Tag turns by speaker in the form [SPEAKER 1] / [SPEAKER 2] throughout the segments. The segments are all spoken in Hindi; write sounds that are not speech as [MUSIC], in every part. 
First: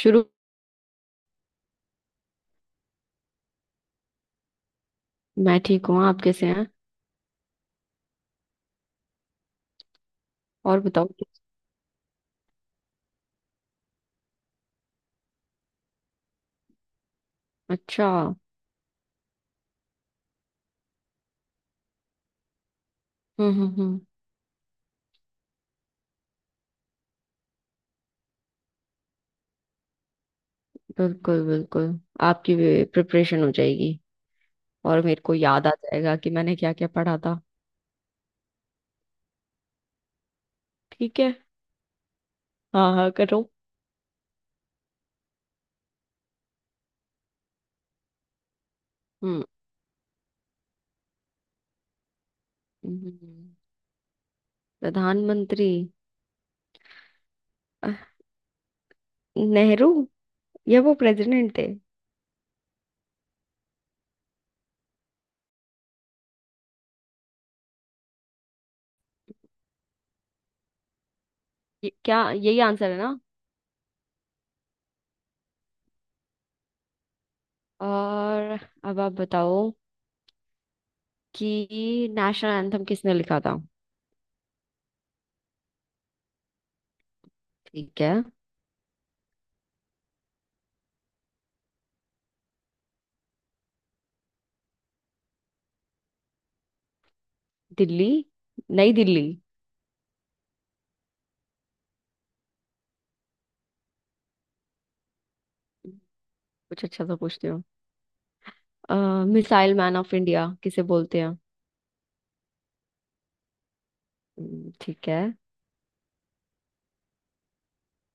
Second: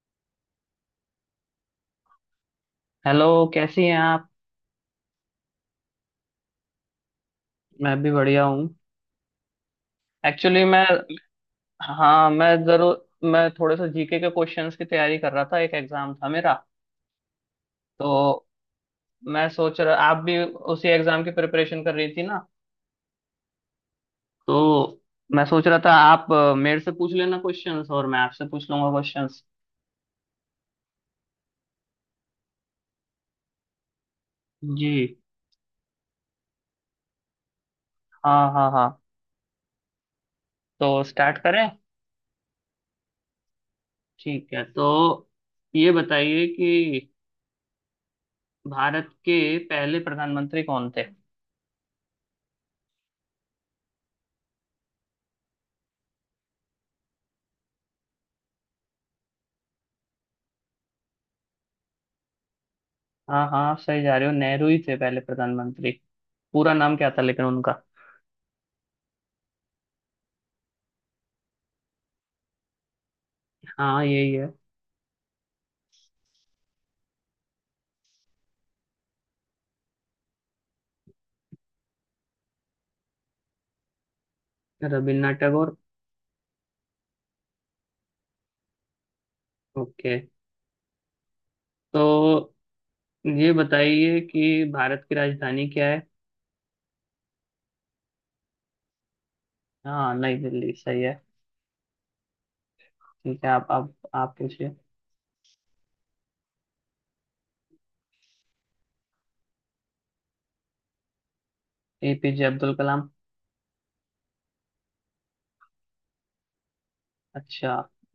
[SPEAKER 1] शुरू।
[SPEAKER 2] हेलो। कैसी हैं आप?
[SPEAKER 1] मैं ठीक हूँ, आप कैसे हैं?
[SPEAKER 2] मैं भी बढ़िया हूँ। एक्चुअली
[SPEAKER 1] और
[SPEAKER 2] मैं,
[SPEAKER 1] बताओ।
[SPEAKER 2] हाँ मैं जरूर, मैं थोड़े से जीके के क्वेश्चंस की तैयारी कर रहा था, एक एग्जाम था मेरा।
[SPEAKER 1] अच्छा। हम्म।
[SPEAKER 2] तो मैं सोच रहा आप भी उसी एग्जाम की प्रिपरेशन कर रही थी ना?
[SPEAKER 1] हम्म।
[SPEAKER 2] तो मैं सोच रहा था आप मेरे से पूछ लेना क्वेश्चंस और मैं आपसे पूछ लूंगा क्वेश्चंस।
[SPEAKER 1] बिल्कुल बिल्कुल। आपकी भी प्रिपरेशन हो जाएगी।
[SPEAKER 2] जी।
[SPEAKER 1] और मेरे को याद आ जाएगा कि मैंने क्या क्या पढ़ा था।
[SPEAKER 2] हाँ हाँ हाँ। तो
[SPEAKER 1] ठीक है।
[SPEAKER 2] स्टार्ट करें?
[SPEAKER 1] हाँ हाँ, करो।
[SPEAKER 2] ठीक है, तो ये बताइए कि भारत के
[SPEAKER 1] हम्म।
[SPEAKER 2] पहले प्रधानमंत्री कौन थे?
[SPEAKER 1] हम्म, प्रधानमंत्री अह, नेहरू। या वो प्रेसिडेंट थे?
[SPEAKER 2] हाँ हाँ, आप सही जा रहे हो, नेहरू ही थे पहले प्रधानमंत्री। पूरा नाम क्या था लेकिन उनका?
[SPEAKER 1] क्या यही आंसर है ना?
[SPEAKER 2] हाँ यही है।
[SPEAKER 1] और अब आप बताओ कि नेशनल एंथम किसने लिखा था।
[SPEAKER 2] रविन्द्रनाथ टैगोर।
[SPEAKER 1] ठीक है।
[SPEAKER 2] ओके, तो ये बताइए कि भारत की राजधानी क्या है?
[SPEAKER 1] दिल्ली, नई दिल्ली।
[SPEAKER 2] हाँ नई दिल्ली सही है। ठीक है, आप आप पूछिए।
[SPEAKER 1] कुछ अच्छा सा पूछते हो। मिसाइल मैन ऑफ इंडिया किसे बोलते हैं?
[SPEAKER 2] एपीजे अब्दुल कलाम।
[SPEAKER 1] ठीक है।
[SPEAKER 2] अच्छा,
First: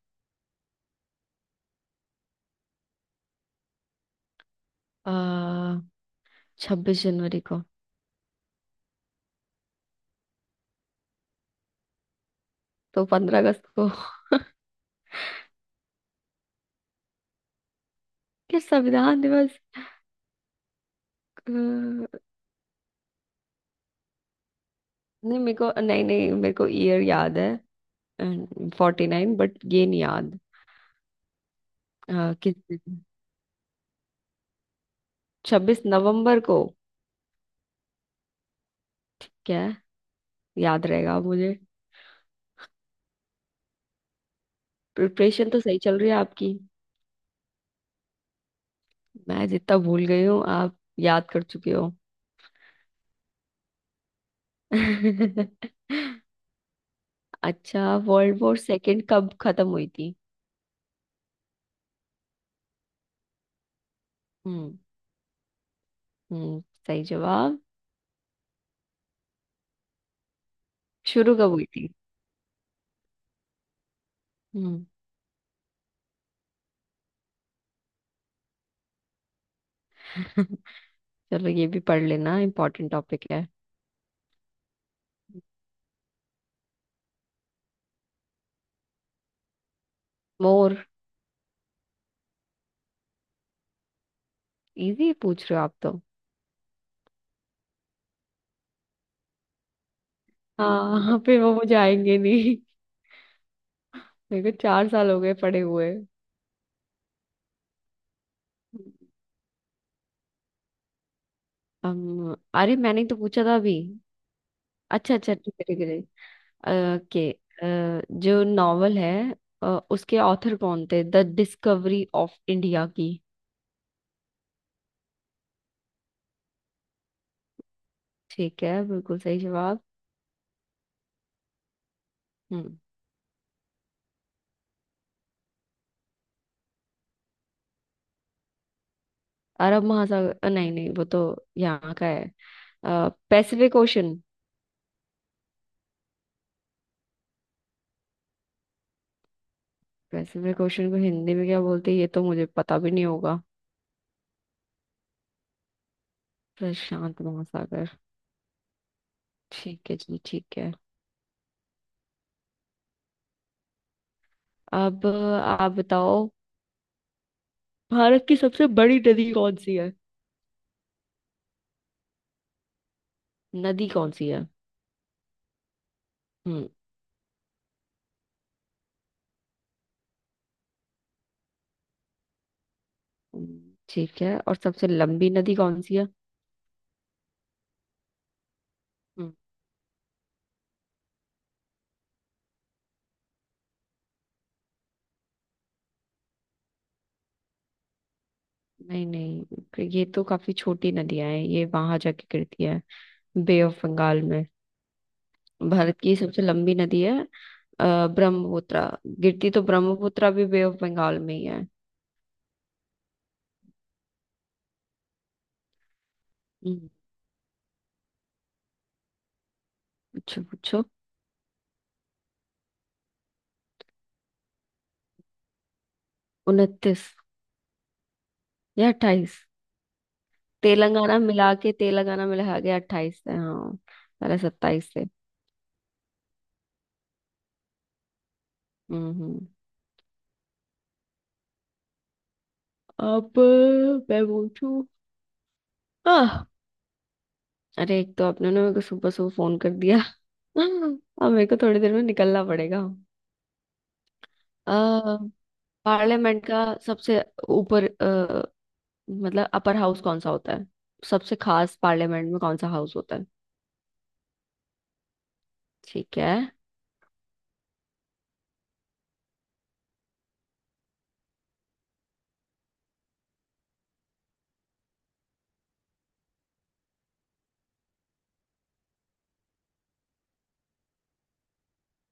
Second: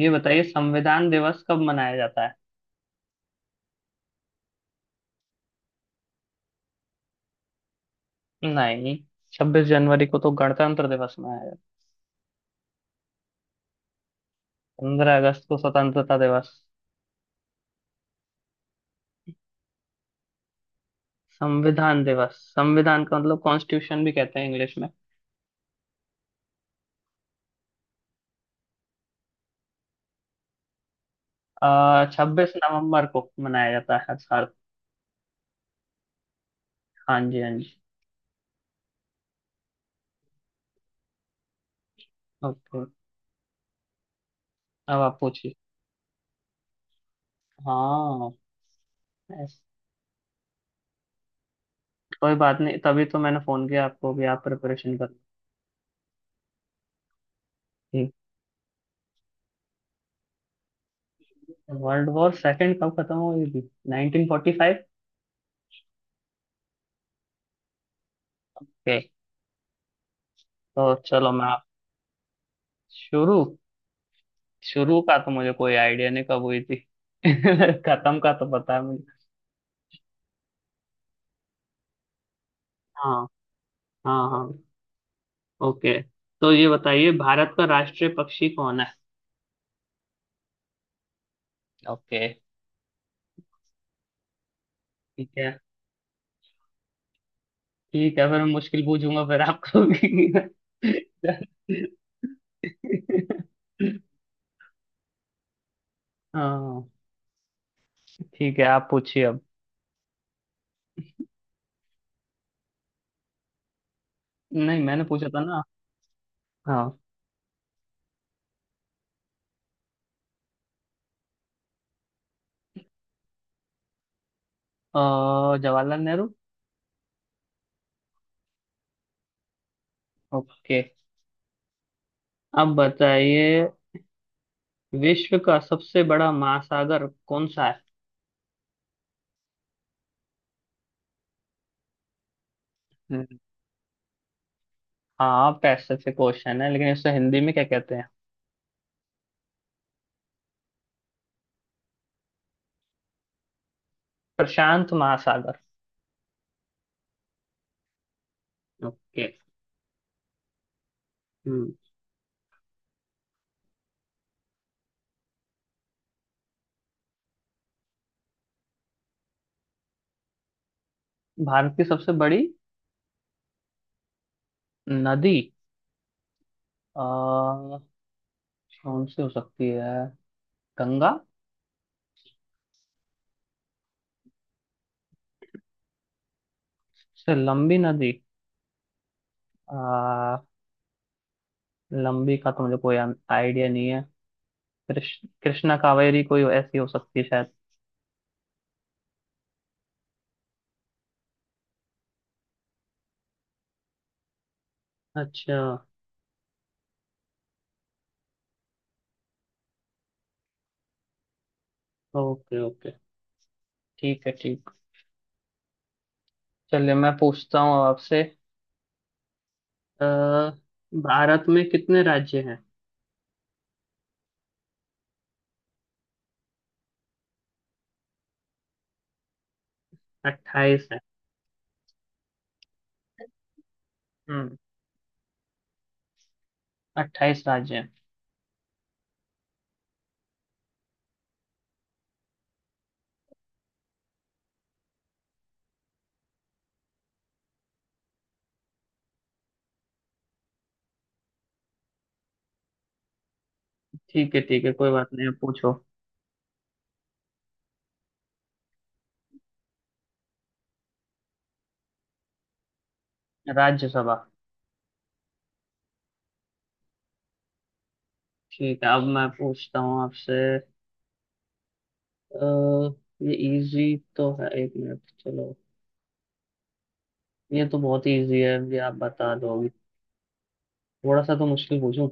[SPEAKER 2] ये बताइए संविधान दिवस कब मनाया जाता है?
[SPEAKER 1] आ, 26 जनवरी को।
[SPEAKER 2] नहीं, छब्बीस जनवरी को तो गणतंत्र दिवस मनाया जाता है।
[SPEAKER 1] तो 15 अगस्त को। [LAUGHS]
[SPEAKER 2] पंद्रह अगस्त को स्वतंत्रता दिवस।
[SPEAKER 1] क्या संविधान दिवस?
[SPEAKER 2] संविधान
[SPEAKER 1] नहीं,
[SPEAKER 2] दिवस, संविधान का मतलब कॉन्स्टिट्यूशन भी कहते हैं इंग्लिश में।
[SPEAKER 1] मेरे को नहीं नहीं मेरे को ईयर याद है। Forty nine. बट ये नहीं याद।
[SPEAKER 2] आ, छब्बीस
[SPEAKER 1] किस दिन।
[SPEAKER 2] नवंबर को मनाया जाता है हर साल।
[SPEAKER 1] छब्बीस नवंबर को।
[SPEAKER 2] हाँ जी हाँ जी।
[SPEAKER 1] ठीक है, याद रहेगा मुझे।
[SPEAKER 2] ओके, अब आप
[SPEAKER 1] प्रिपरेशन
[SPEAKER 2] पूछिए।
[SPEAKER 1] तो सही चल रही है आपकी।
[SPEAKER 2] हाँ।
[SPEAKER 1] मैं
[SPEAKER 2] ऐस-
[SPEAKER 1] जितना भूल गई हूँ, आप याद कर चुके हो।
[SPEAKER 2] कोई बात नहीं, तभी तो मैंने फोन किया आपको भी, आप प्रिपरेशन कर।
[SPEAKER 1] [LAUGHS] अच्छा,
[SPEAKER 2] ठीक।
[SPEAKER 1] वर्ल्ड वॉर सेकेंड कब खत्म हुई थी?
[SPEAKER 2] वर्ल्ड वॉर सेकंड कब खत्म हुई थी?
[SPEAKER 1] हम्म।
[SPEAKER 2] 1945।
[SPEAKER 1] हम्म, सही जवाब।
[SPEAKER 2] ओके, तो चलो
[SPEAKER 1] शुरू
[SPEAKER 2] मैं
[SPEAKER 1] कब
[SPEAKER 2] आप।
[SPEAKER 1] हुई थी?
[SPEAKER 2] शुरू।
[SPEAKER 1] हम्म।
[SPEAKER 2] शुरू का तो मुझे कोई आइडिया नहीं कब हुई थी [LAUGHS] खत्म का तो पता है मुझे।
[SPEAKER 1] [LAUGHS] चलो, ये भी पढ़ लेना, इम्पोर्टेंट टॉपिक
[SPEAKER 2] हाँ
[SPEAKER 1] है।
[SPEAKER 2] हाँ हाँ। ओके, तो ये बताइए भारत का राष्ट्रीय पक्षी कौन है?
[SPEAKER 1] मोर।
[SPEAKER 2] ओके।
[SPEAKER 1] इजी
[SPEAKER 2] ठीक
[SPEAKER 1] पूछ
[SPEAKER 2] है,
[SPEAKER 1] रहे हो आप तो।
[SPEAKER 2] ठीक है, फिर मैं मुश्किल पूछूंगा फिर आपको भी।
[SPEAKER 1] हाँ हाँ, फिर वो मुझे आएंगे नहीं।
[SPEAKER 2] [LAUGHS]
[SPEAKER 1] मेरे को चार साल हो गए पढ़े हुए।
[SPEAKER 2] हाँ, ठीक है आप पूछिए अब।
[SPEAKER 1] अरे, मैंने तो पूछा था अभी।
[SPEAKER 2] नहीं मैंने
[SPEAKER 1] अच्छा
[SPEAKER 2] पूछा
[SPEAKER 1] अच्छा,
[SPEAKER 2] था
[SPEAKER 1] ठीक
[SPEAKER 2] ना।
[SPEAKER 1] है ठीक है, ठीक
[SPEAKER 2] हाँ।
[SPEAKER 1] है। जो नॉवल है, अ, उसके ऑथर कौन थे द डिस्कवरी ऑफ इंडिया की?
[SPEAKER 2] जवाहरलाल नेहरू।
[SPEAKER 1] ठीक है, बिल्कुल सही जवाब।
[SPEAKER 2] ओके, अब
[SPEAKER 1] हम्म।
[SPEAKER 2] बताइए विश्व का सबसे बड़ा महासागर कौन सा है?
[SPEAKER 1] अरब महासागर। नहीं नहीं, वो तो यहाँ का है।
[SPEAKER 2] हम्म।
[SPEAKER 1] Pacific Ocean.
[SPEAKER 2] हाँ पैसिफिक ओशन है, लेकिन इसे हिंदी में क्या कहते हैं?
[SPEAKER 1] पैसिफिक ओशन को हिंदी में क्या बोलते हैं, ये तो मुझे पता भी नहीं होगा।
[SPEAKER 2] प्रशांत महासागर।
[SPEAKER 1] प्रशांत महासागर।
[SPEAKER 2] ओके।
[SPEAKER 1] ठीक है जी, ठीक है।
[SPEAKER 2] हम्म।
[SPEAKER 1] अब आप बताओ, भारत की सबसे बड़ी नदी कौन सी है?
[SPEAKER 2] भारत की सबसे बड़ी
[SPEAKER 1] नदी कौन सी है।
[SPEAKER 2] नदी।
[SPEAKER 1] हम्म।
[SPEAKER 2] अ, कौन सी हो सकती है? गंगा।
[SPEAKER 1] ठीक है। और सबसे लंबी नदी कौन सी है?
[SPEAKER 2] से लंबी नदी।
[SPEAKER 1] हम्म,
[SPEAKER 2] अ, लंबी का तो मुझे कोई आइडिया नहीं है। कृष्ण कृष्णा कावेरी कोई ऐसी हो सकती है?
[SPEAKER 1] नहीं नहीं, ये तो काफी छोटी नदियां हैं, ये वहां जाके गिरती है बे ऑफ बंगाल में।
[SPEAKER 2] अच्छा।
[SPEAKER 1] भारत की सबसे लंबी नदी है ब्रह्मपुत्र। गिरती तो ब्रह्मपुत्र भी बे ऑफ बंगाल में ही है।
[SPEAKER 2] ओके ओके, ठीक है ठीक।
[SPEAKER 1] हम्म।
[SPEAKER 2] चलिए मैं पूछता हूँ अब आपसे। अ,
[SPEAKER 1] पूछो पूछो।
[SPEAKER 2] भारत में कितने राज्य हैं?
[SPEAKER 1] उनतीस या अट्ठाईस।
[SPEAKER 2] अट्ठाईस है।
[SPEAKER 1] तेलंगाना मिला के अट्ठाईस है, हाँ। पहले
[SPEAKER 2] हम्म,
[SPEAKER 1] सत्ताईस थे।
[SPEAKER 2] अट्ठाईस राज्य हैं।
[SPEAKER 1] हम्म। हम्म। अब मैं पूछू। आह, अरे एक तो आपने ना मेरे को सुबह सुबह फोन कर दिया। [LAUGHS] अब मेरे को थोड़ी देर में निकलना पड़ेगा।
[SPEAKER 2] ठीक है ठीक है, कोई बात
[SPEAKER 1] अह,
[SPEAKER 2] नहीं आप पूछो।
[SPEAKER 1] पार्लियामेंट का सबसे ऊपर मतलब अपर हाउस कौन सा होता है? सबसे खास पार्लियामेंट में कौन सा हाउस होता है?
[SPEAKER 2] राज्यसभा।
[SPEAKER 1] ठीक है।
[SPEAKER 2] ठीक है, अब मैं पूछता हूँ आपसे। अ, ये इजी तो है, एक मिनट चलो, ये तो बहुत इजी है, ये आप बता दोगे, थोड़ा सा तो मुश्किल पूछूं।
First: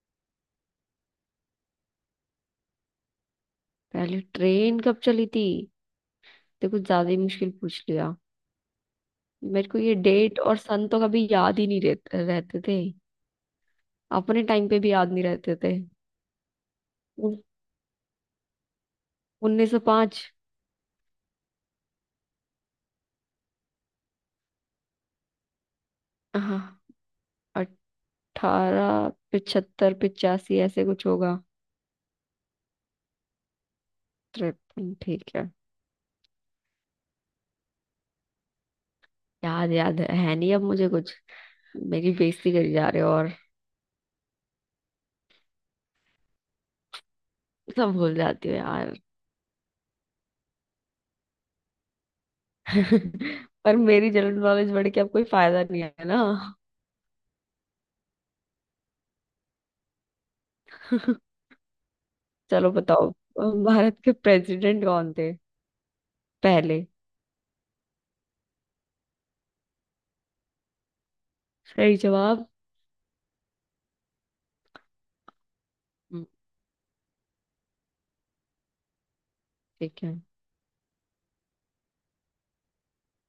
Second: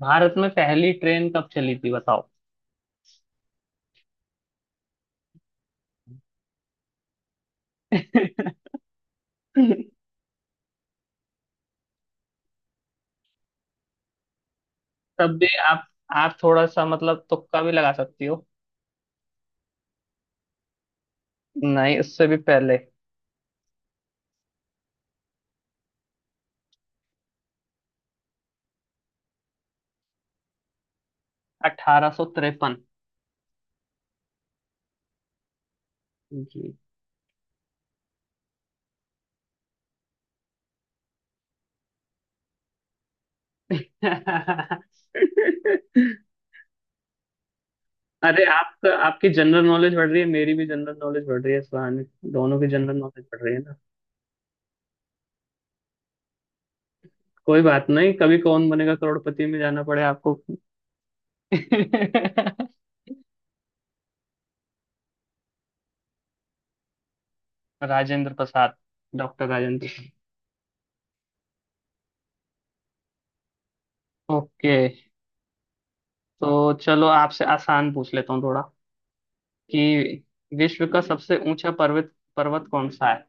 [SPEAKER 2] भारत में पहली ट्रेन कब चली थी बताओ?
[SPEAKER 1] पहले ट्रेन कब चली थी, तो कुछ ज्यादा ही मुश्किल पूछ लिया। मेरे को ये
[SPEAKER 2] [LAUGHS]
[SPEAKER 1] डेट और सन तो कभी याद ही नहीं रहते रहते थे। अपने टाइम पे भी याद नहीं
[SPEAKER 2] तब भी
[SPEAKER 1] रहते थे।
[SPEAKER 2] आप थोड़ा सा मतलब तुक्का भी लगा सकती हो।
[SPEAKER 1] उन्नीस सौ पाँच।
[SPEAKER 2] नहीं, उससे भी पहले।
[SPEAKER 1] हाँ, अठारह पिछहत्तर, पिचासी, ऐसे कुछ होगा।
[SPEAKER 2] अठारह सौ तिरपन।
[SPEAKER 1] तिरपन, ठीक है।
[SPEAKER 2] जी।
[SPEAKER 1] याद याद है नहीं अब मुझे कुछ। मेरी बेइज्जती करी जा रहे हो और
[SPEAKER 2] [LAUGHS]
[SPEAKER 1] सब भूल
[SPEAKER 2] अरे
[SPEAKER 1] जाती हो
[SPEAKER 2] आपका
[SPEAKER 1] यार।
[SPEAKER 2] आपकी जनरल नॉलेज बढ़ रही है, मेरी भी जनरल नॉलेज बढ़ रही है इस बहाने। दोनों की जनरल नॉलेज बढ़
[SPEAKER 1] [LAUGHS]
[SPEAKER 2] रही है ना।
[SPEAKER 1] पर मेरी जनरल नॉलेज बढ़ के अब कोई फायदा नहीं है ना।
[SPEAKER 2] कोई बात नहीं, कभी कौन बनेगा करोड़पति में जाना पड़े आपको।
[SPEAKER 1] [LAUGHS] चलो
[SPEAKER 2] [LAUGHS]
[SPEAKER 1] बताओ, भारत के प्रेसिडेंट कौन थे पहले?
[SPEAKER 2] राजेंद्र प्रसाद, डॉक्टर राजेंद्र प्रसाद।
[SPEAKER 1] सही जवाब।
[SPEAKER 2] ओके,
[SPEAKER 1] हम्म,
[SPEAKER 2] तो चलो आपसे आसान पूछ लेता हूँ थोड़ा
[SPEAKER 1] ठीक है।
[SPEAKER 2] कि विश्व का सबसे ऊंचा पर्वत पर्वत कौन सा है?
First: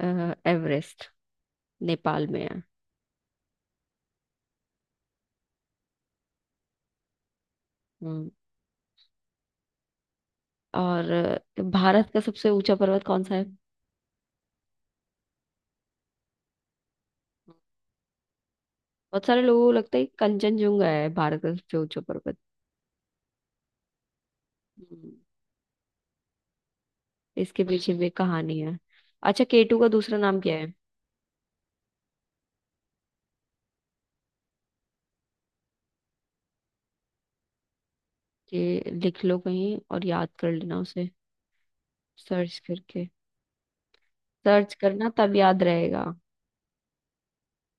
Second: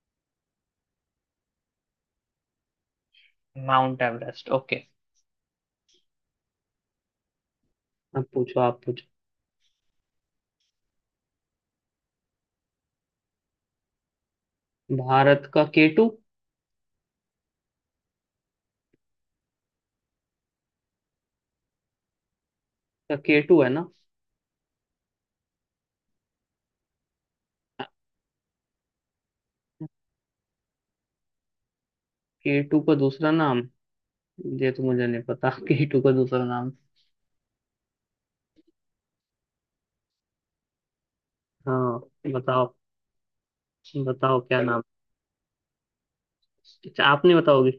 [SPEAKER 1] एवरेस्ट, नेपाल में है।
[SPEAKER 2] Mount Everest. ओके, अब
[SPEAKER 1] हम्म।
[SPEAKER 2] पूछो, आप पूछो।
[SPEAKER 1] और भारत का सबसे ऊंचा पर्वत कौन सा है?
[SPEAKER 2] भारत का केटू।
[SPEAKER 1] बहुत सारे लोगों को लगता है कि कंचनजंगा है भारत का सबसे ऊंचा पर्वत।
[SPEAKER 2] का केटू है ना।
[SPEAKER 1] हम्म, इसके पीछे भी कहानी है। अच्छा, केटू का दूसरा नाम क्या है?
[SPEAKER 2] केटू का दूसरा नाम? ये तो मुझे नहीं पता। [LAUGHS] केटू का दूसरा नाम।
[SPEAKER 1] ये लिख लो कहीं और याद कर लेना उसे,
[SPEAKER 2] हाँ।
[SPEAKER 1] सर्च
[SPEAKER 2] बताओ,
[SPEAKER 1] करके।
[SPEAKER 2] बताओ क्या
[SPEAKER 1] सर्च
[SPEAKER 2] नाम।
[SPEAKER 1] करना, तब याद रहेगा।
[SPEAKER 2] अच्छा आप नहीं बताओगे।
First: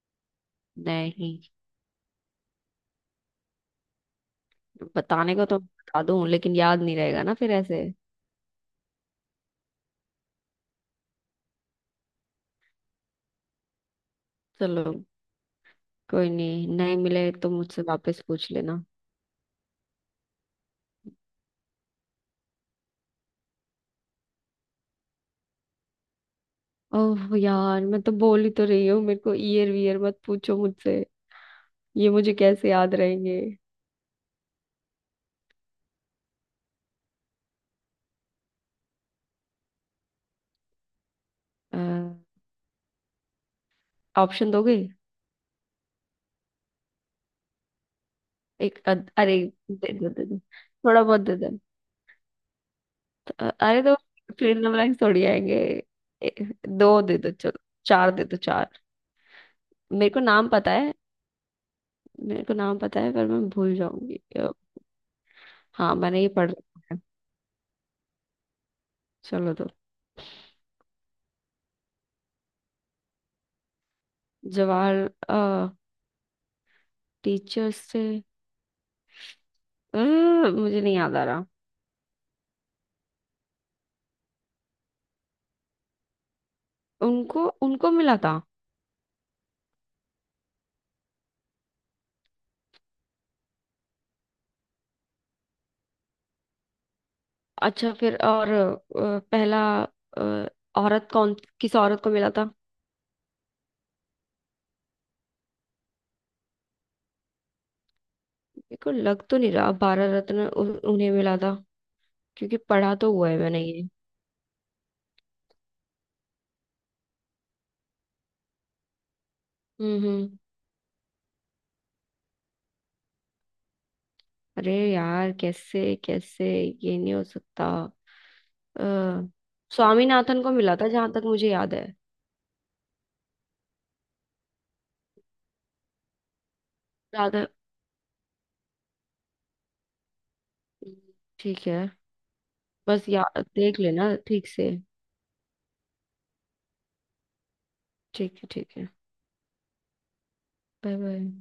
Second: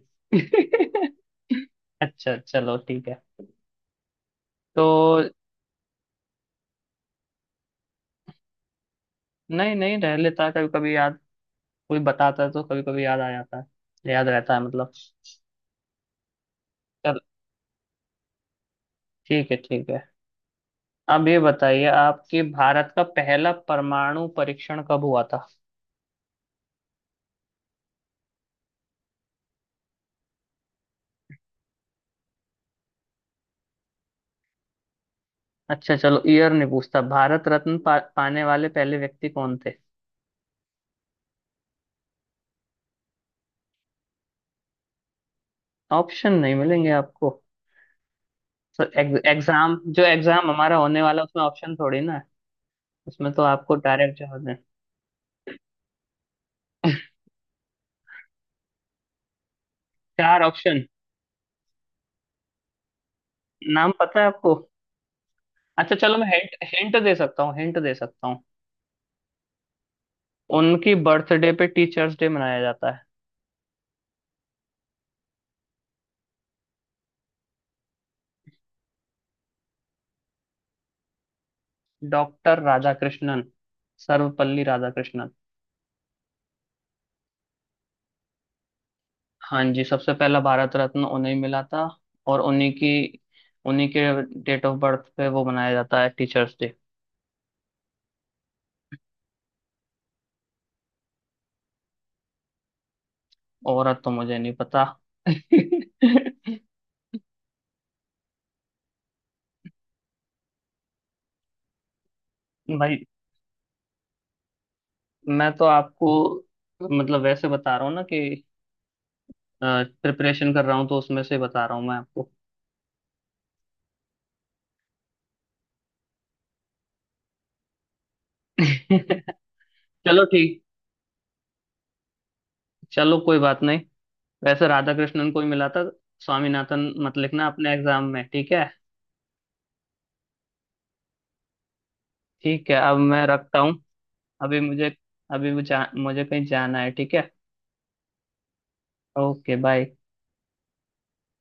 [SPEAKER 1] नहीं,
[SPEAKER 2] [LAUGHS] अच्छा चलो ठीक है, तो
[SPEAKER 1] बताने को तो बता दूं, लेकिन याद नहीं रहेगा ना फिर ऐसे।
[SPEAKER 2] नहीं नहीं, रह लेता है कभी कभी याद। कोई बताता है तो कभी कभी याद आ जाता है, याद रहता है
[SPEAKER 1] चलो,
[SPEAKER 2] मतलब।
[SPEAKER 1] कोई नहीं, नहीं
[SPEAKER 2] चल,
[SPEAKER 1] मिले तो मुझसे वापस पूछ लेना।
[SPEAKER 2] ठीक है ठीक है। अब ये बताइए आपके भारत का पहला परमाणु परीक्षण कब हुआ था?
[SPEAKER 1] ओह यार, मैं तो बोल ही तो रही हूँ, मेरे को ईयर वीयर मत पूछो मुझसे। ये मुझे कैसे याद रहेंगे?
[SPEAKER 2] अच्छा चलो, ईयर नहीं पूछता। भारत रत्न पाने वाले पहले व्यक्ति कौन थे?
[SPEAKER 1] ऑप्शन दोगे?
[SPEAKER 2] ऑप्शन नहीं मिलेंगे आपको। तो
[SPEAKER 1] अरे,
[SPEAKER 2] एग्जाम,
[SPEAKER 1] दे
[SPEAKER 2] जो
[SPEAKER 1] दो दे दो,
[SPEAKER 2] एग्जाम हमारा होने
[SPEAKER 1] थोड़ा बहुत
[SPEAKER 2] वाला
[SPEAKER 1] दे
[SPEAKER 2] उसमें
[SPEAKER 1] दो।
[SPEAKER 2] ऑप्शन थोड़ी ना है। उसमें तो आपको
[SPEAKER 1] अरे तो
[SPEAKER 2] डायरेक्ट जवाब
[SPEAKER 1] फिर
[SPEAKER 2] देना।
[SPEAKER 1] ब्लैंक्स थोड़ी आएंगे। ए, दो दे
[SPEAKER 2] [LAUGHS]
[SPEAKER 1] दो, चलो। चार दे दो, चार। मेरे को
[SPEAKER 2] चार
[SPEAKER 1] नाम पता
[SPEAKER 2] ऑप्शन।
[SPEAKER 1] है। मेरे को नाम पता है, पर मैं भूल
[SPEAKER 2] नाम पता
[SPEAKER 1] जाऊंगी।
[SPEAKER 2] है आपको?
[SPEAKER 1] हाँ,
[SPEAKER 2] अच्छा चलो,
[SPEAKER 1] मैंने
[SPEAKER 2] मैं
[SPEAKER 1] ये पढ़
[SPEAKER 2] हिंट
[SPEAKER 1] रखा है।
[SPEAKER 2] हिंट दे सकता हूँ, हिंट दे सकता हूँ।
[SPEAKER 1] चलो तो।
[SPEAKER 2] उनकी बर्थडे पे टीचर्स डे मनाया जाता है।
[SPEAKER 1] जवाहर, टीचर्स से, अ, मुझे नहीं याद आ रहा।
[SPEAKER 2] डॉक्टर राधाकृष्णन, सर्वपल्ली राधाकृष्णन।
[SPEAKER 1] उनको उनको मिला था?
[SPEAKER 2] हाँ जी, सबसे पहला भारत रत्न उन्हें मिला था। और उन्हीं के डेट ऑफ बर्थ पे वो मनाया जाता है टीचर्स डे।
[SPEAKER 1] अच्छा, फिर और पहला अ, औरत कौन, किस औरत को मिला था?
[SPEAKER 2] और अब तो मुझे नहीं पता। [LAUGHS]
[SPEAKER 1] मेरे को लग तो नहीं रहा भारत रत्न उन्हें मिला था, क्योंकि पढ़ा
[SPEAKER 2] भाई,
[SPEAKER 1] तो हुआ है मैंने ये।
[SPEAKER 2] मैं तो आपको, मतलब वैसे बता रहा हूँ ना, कि
[SPEAKER 1] हम्म।
[SPEAKER 2] प्रिपरेशन कर रहा हूँ तो उसमें से बता रहा हूँ मैं आपको।
[SPEAKER 1] अरे यार, कैसे कैसे। ये नहीं हो सकता। अ,
[SPEAKER 2] [LAUGHS] चलो
[SPEAKER 1] स्वामीनाथन को
[SPEAKER 2] ठीक,
[SPEAKER 1] मिला था जहां तक मुझे याद है।
[SPEAKER 2] चलो कोई बात नहीं, वैसे राधा कृष्णन को ही मिला था। स्वामीनाथन मत लिखना
[SPEAKER 1] राधा,
[SPEAKER 2] अपने एग्जाम में, ठीक है?
[SPEAKER 1] ठीक है।
[SPEAKER 2] ठीक है, अब
[SPEAKER 1] बस
[SPEAKER 2] मैं
[SPEAKER 1] याद
[SPEAKER 2] रखता हूँ।
[SPEAKER 1] देख लेना ठीक
[SPEAKER 2] अभी
[SPEAKER 1] से।
[SPEAKER 2] मुझे अभी मुझे मुझे कहीं जाना है, ठीक है?
[SPEAKER 1] ठीक है, ठीक है।
[SPEAKER 2] Okay bye.
[SPEAKER 1] Bye bye.